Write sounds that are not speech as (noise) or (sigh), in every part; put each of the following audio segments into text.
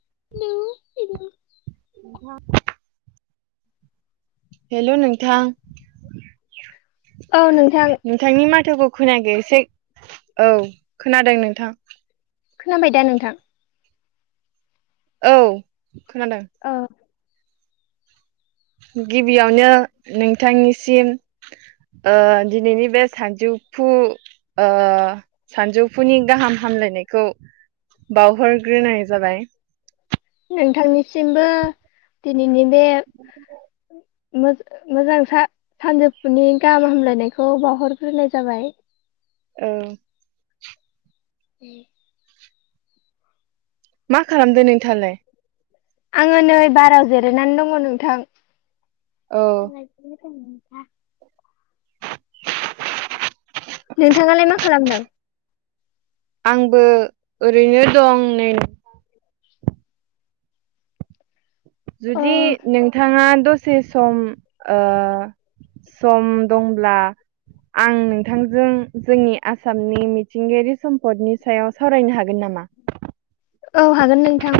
(unintelligible) (unintelligible) Hello नोंथां औ नोंथां नोंथांनि माथोखौ खोनायाखै एसे औ खोनादों नोंथां खोनाबाय दा नोंथां औ खोनादों औ गिबियावनो नोंथांनिसिम ओ दिनैनि बे सानजौफु ओ सानजौफुनि गाहाम हामलायनायखौ बावहरग्रोनाय जाबाय नोंथांनिसिमबो दिनैनि बे (inaudible) मोज मोजां सा सानजौफुनि गाहाम हामलायनायखौ बावहरग्रोनाय जाबाय ओं उम मा खालामदो नोंथाङालाय आङो नै बाराव जिरायनानै दङ नोंथां औ (unintelligible) नोंथाङालाय मा खालामदों आंबो ओरैनो दं नै अ जुदि नोंथाङा दसे सम ओ सम दंब्ला आं नोंथांजों जोंनि आसामनि मिथिंगायारि सम्पदनि सायाव सावरायनो हागोन नामा? (inaudible) औ हागोन नोंथां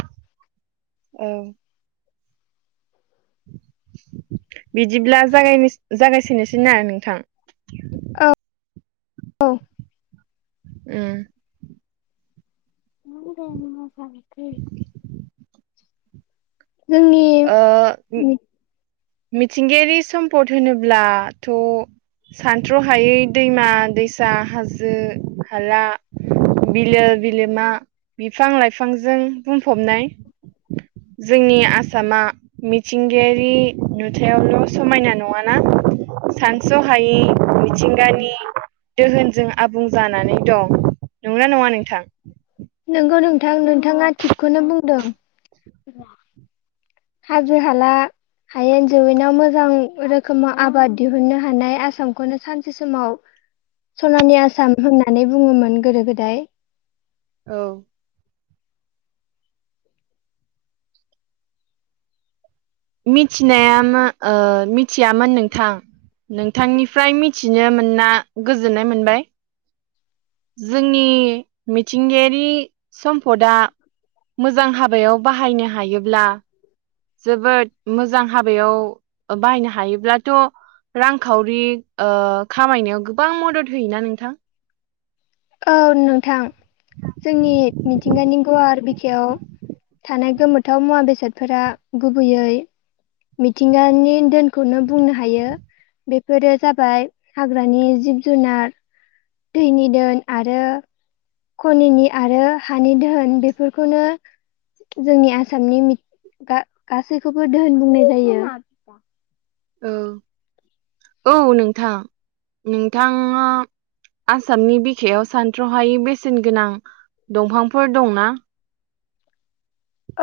ओं बिदिब्ला जागायनोस जागायसोनोसैना नोंथां। ओ औ उम माहोनदों माजाखो ओ मिथिंगायारि सम्पद होनोब्लाथ' सानथ्र' हायै दैमा दैसा हाजो हाला बिलो बिलोमा बिफां लाइफांजों बुंफबनाय। जोंनि आस सामा मिथिंगायारि नुथायावल' समायना नङाना सानस'हा हायै मिथिंगानि दोहोनजों आबुं जानानै दं। नंगौना नङा नोंथां? नोंगौ नोंथां नोंथाङा थिगखौनो बुंदों। हाजो हाला हायेन जौैवेनाव मोजां रोखोमाव आबाद दिहुननो हानाय आसामखौनो सानसे समाव सनानि आसाम होननानै बुङोमोन गोदो गोदाय। औ मिथिनाया मा ओ मिथियामोन नोंथां। नोंथांनिफ्राय मिथिनो मोनना गोजोननाय मोनबाय। जोंनि मिथिंगायारि सम्पदआ मोजां हाबायाव बाहायनो हायोब्ला जोबोद मोजां हाबायाव बाहायनो हायोब्लाथ' रांखावरि ओ खामायनायाव गोबां मदद होयोना नोंथां? औ नोंथां जोंनि मिथिंगानि गुवार बिखायाव थानाय गोमोथाव मुवा बेसादफोरा गुबैयै मिथिंगानि दोनखौनो बुंनो हायो। बेफोरो जाबाय हाग्रानि जिब जुनार दैनि दोन आरो खनिनि आरो हानि धोहोन बेफोरखौनो जोंनि आसामनि मि गा गासैखौबो दोहोन बुंनाय जायो। औ औ नोंथां नोंथाङा आसामनि बिखायाव सानथ्र'हायै बेसेन गोनां दंफांफोर दंना?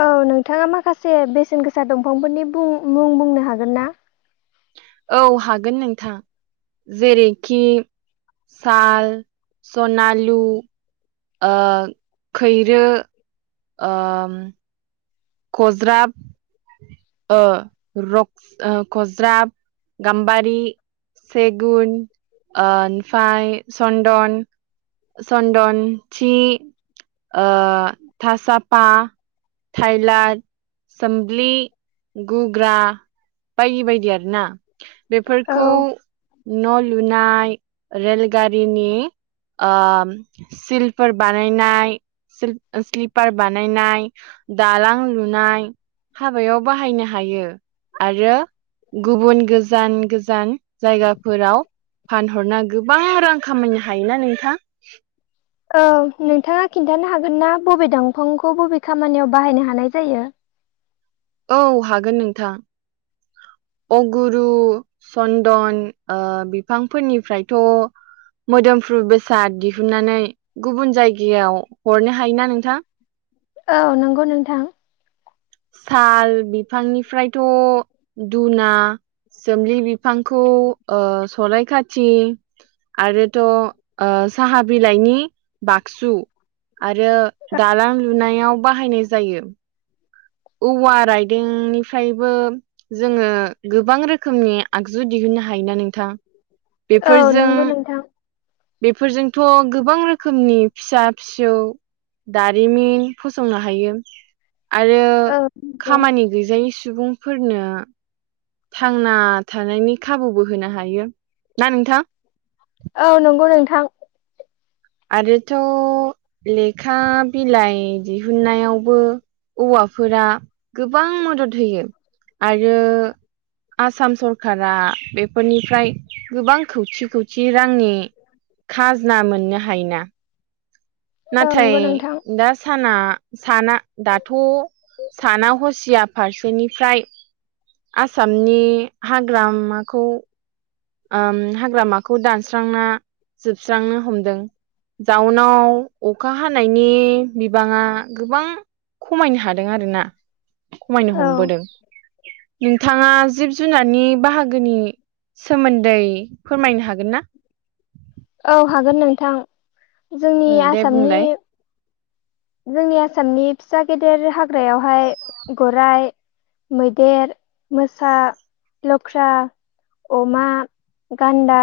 औ नोंथाङा माखासे बेसेन गोसा दंफांफोरनि बुं मुं बुंनो हागोन ना? औ हागोन नोंथां। जेरैखि साल सनालु ओ खैरो ओम खज्राब ओ रक ओ खज्राब गाम्बारि सेगुन ओनफाय सन्दन सन्दन थि ओ थासाफा थाइलारद सोम्लि गुग्रा बायदि बायदि आरोना बेफोरखौ औ न' लुनाय रेलगारिनि ओम सिलफोर बानायनाय सिल ओ स्लिपार बानायनाय दालां लुनाय हाबायाव बाहायनो हायो आरो गुबुन गोजान गो जान जायगाफोराव फानहरना गोबां रां खामायनो हायोना नोंथां? औ नोंथाङा खिन्थानो हागोन ना बबे दंफांखौ बबे खामानियाव बाहायनो हानाय जायो? औ हागोन नोंथां। अगुरु चन्दन ओ बिफांफोरनिफ्रायथ' मोदोमफ्रु बेसाद दिहुननानै गुबुन जायगायाव हरनो हायोना नोंथां औ नंगौ नोंथां साल बिफांनिफ्रायथ' दुना। जोमलि बिफांखौ ओ सलाय खाथि आरोथ'। ओ साहा बिलाइनि बाक्सु आरो दालां लुनायाव। बाहायनाय जायो। औवा राइदिंनिफ्रायबो। जोङो गोबां रोखोमनि आगजु दिहुननो हायोना नोंथां? औ बेफोरजों नंगौ नोंथां। बेफोरजोंथ' गोबां रोखोमनि फिसा फिसौ। दारिमिन फसंनो हायो आरो औ नंगौ खामानि गैजायै सु सुबुंफोरनो थांना थानायनि खाबुबो होनो हायो ना नोंथां? औ नंगौ नोंथां। आरोथ' लेखा बिलाइ दिहुननायाव औवाफोरा गोबां मदद होयो आरो। आसाम सरकारा बेफोरनिफ्राय गोबां खौथि खौथ थि रांनि खाजना मोननो हायोना? औ नाथाय नंगौ नोंथां दा साना साना दाथ' साना हसिया फारसेनिफ्राय आसामनि हाग्रामाखौ ओम हाग्रामाखौ दानस्रांना जोबस्रांनो हमदों। दाउनाव अखा हानायनि बिबाङा गोबां खमायनो हादों आरो ना खमायनो औ हमबोदों नों बिथाङा जिब जुनारनि बाहागोनि। सोमोन्दै फोरमायनो हागोन ना? औ हागोन नोंथां जोंनि ओ दे आसामनि बुंलाय जोंनि आसामनि फिसा गेदेर हाग्रायावहाय गराइ मैदेर मोसा लख्रा अमा गान्दा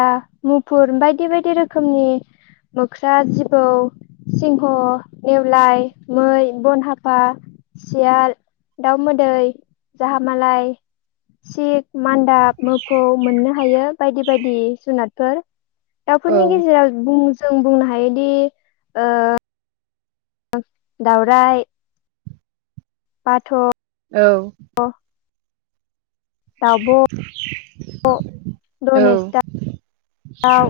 मुफुर बायदि बायदि रोखोमनि मोख्रा जिबौ सिंह नेेवलाय मै बन हाफा सियाल दाउ मोदै जाहा मालाय सिख मान्दाब मोफौ मोननो हायो बायदि बायदि जुनादफोर औ दाउफोरनि गेजेराव बु जों बुंनो हायोदि ओ दावराय बाथ' औ दावब'ब' औ दनेसदाव दाउ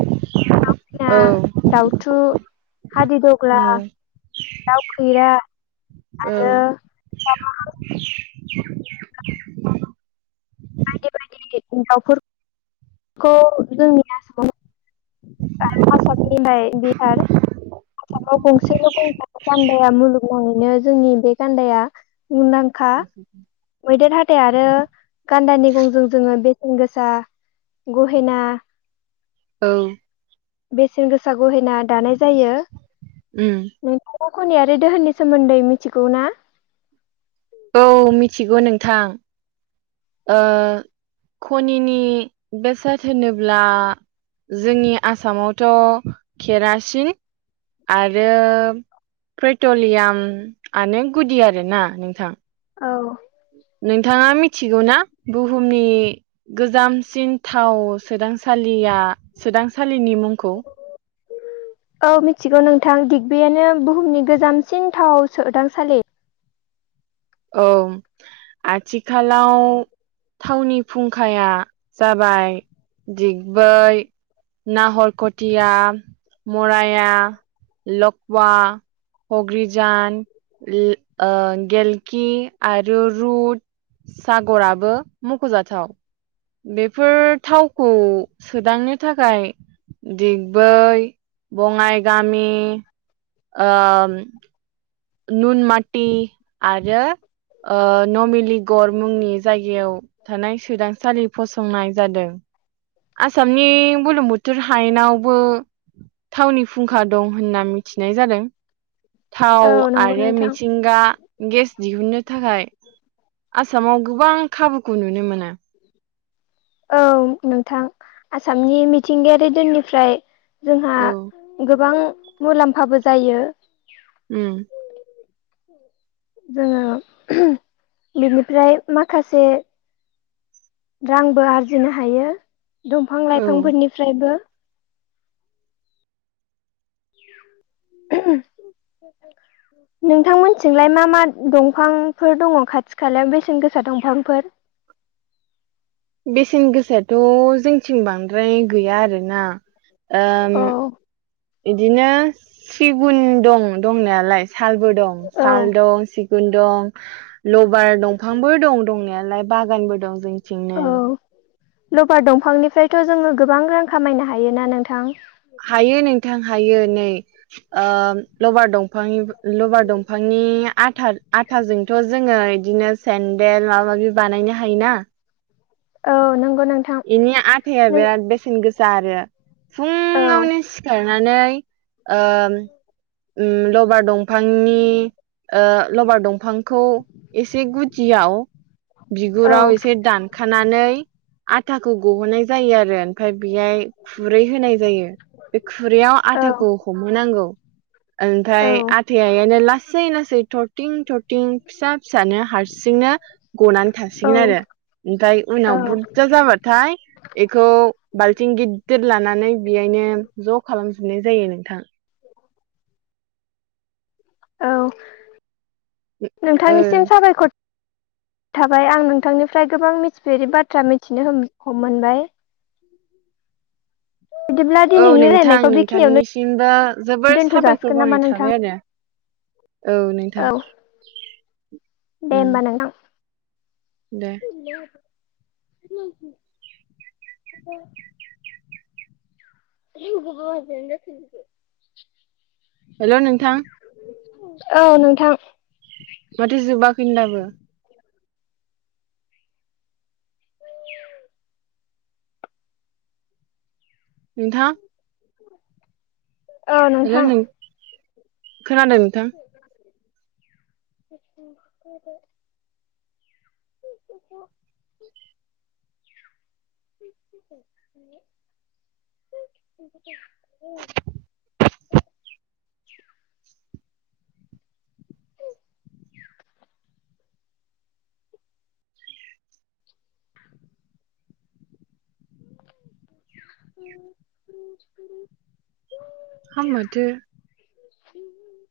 दाउसिना औ दाउथु हादिदग्ला औ दाउ खैरा आरो औ (unintelligible) बायदि बायदि दाउफोर-खौ जोंनि आसामाव (unintelligible) बिहार आसामाव गंसेल' गंथानाय गान्दाया मुलुगनाङैनो जोंनि बे गान्दाया मुंदांखा मैदेर हाथाय आरो गान्दा निगंजों जोंङो बेसेन गोसा गहेना औ बेसेन गोसा गहेना दानाय जायो। ओम फावख'नि आरो दोहोननि सोमोन्दै मिथिगौ ना? औ मिथिगौ नोंथां ओ खनिनि बेसाद होनोब्ला जोंनि आसामावथ' केरासिन आरो पेट्रलियामआनो गुदि आरोना नोंथां औ नोंथाङा मि थिगौ ना बुहुमनि गोजामसिन थाव सोदांसालिया आ सोदांसालिनि मुंखौ औ मिथिगौ नोंथां दिग्बियानो बुहुमनि गोजामसिन थाव सोदांसालि औ आथिखालाव थावनि फुंखाया जाबाय दिग्बै नाहरखथिया मराया लकवा हग्रिजान (unintelligible) ओ गेल ए आरो रुद सागराबो मख'जाथाव बेफोर थावखौ सोदांनो थाखाय दि बै बङाइ गामि ओम नुन माटि आरो ओ नमिलिगर मुंनि जायगायाव थानाय सोदांसालि फसंनाय जादों। आसामनि बुलुम बुथुर हायेनावबो थावनि फुंखा दं होनना मिथिनाय जादों। थाव औ नंगौ आरो नोंथां मिथिंगा गेस (inaudible) सामाव गोबां खाबुखौ नुनो मोनो। औ नोंथां आसामनि मिथिंगायारि दोननिफ्राय जोंहा औ गोबां मुलाम्फाबो जायो। उम जोङो बिनिफ्राय माखासे रांबो आरजिनो हायो दंफां औ लाइफांफोरनिफ्रायबो (unintelligible) (inaudible) नोंथांमोनथिंलाय मा मा दंफांफोर दङ खाथि खालायाव बेसेन गोसा दंफांफोर (inaudible) बेसेन गोसायाथ' जोंथिं बांद्राय गैया आरोना ओम औ बिदिनो सिगुन दं दंनायालाय सालबो दं औ साल दं सिगुन दं लबार दंफांबो दं दंनायालाय बागानबो दं जोंथिं नो लभार दंफांनिफ्रायथ' जोङो गोबां रां खामायनो हायोना नोंथां हायो नोंथां हायो नै ओ लबार दं फांनि लबार दंफांनि आथा आथाजोंथ' जोङो इदिनो सेन्देल माबा माबि बानायनो हायोना औ नों इनि आथाया बिराद बेसेन गोसा आरो औ फुंआवनो सिखारनानै ओम उम लबार दंफांनि ओ लबार दंफांखौ एसे गुदियाव बिगुराव औ एसे दानखानानै आथाखौ गहोनाय जायो आरो। फाय बेयाय खुरै होनाय जायो बे खुरैयाव आथाखौ हमहोनांगौ। ओमफाय औ आथाया एहायनो लासै लासै थरथिं थरथिं फिसा फिसानो हारसिंनो गनानै थासिगोन आरो। ओमफाय औ उनाव बुर थाय एखौ बाल्थिं गिददिर लानानै बेयायनो ज' खालामजोबनाय जायो। थां औ ओ नोंथांनिसिम साबायखर (inaudible) थाबाय आं नोंथांनिफ्राय गोबां मिथिफेरै बाथ्रा मिथिनो हम मोनबाय। बिदिब्ला औ दिनैनि नोंथां रायलायनायखौ बेखिनियावनो नोंथांनिसिमबो जोबोर दोनथ' साबायखर जासिगोन नामा बावनाय नोंथां थाबाय आरो। औ नोंथां। दे उम होमबा नोंथां। दे (unintelligible) (unintelligible) हेल' नोंथां। औ नोंथां। माथो जोबाखै दाबो नोंथा ओ नोंथां। नों खोनादों नोंथां (unintelligible) (unintelligible) (inaudible) (unintelligible) (unintelligible) हामोथो (unintelligible)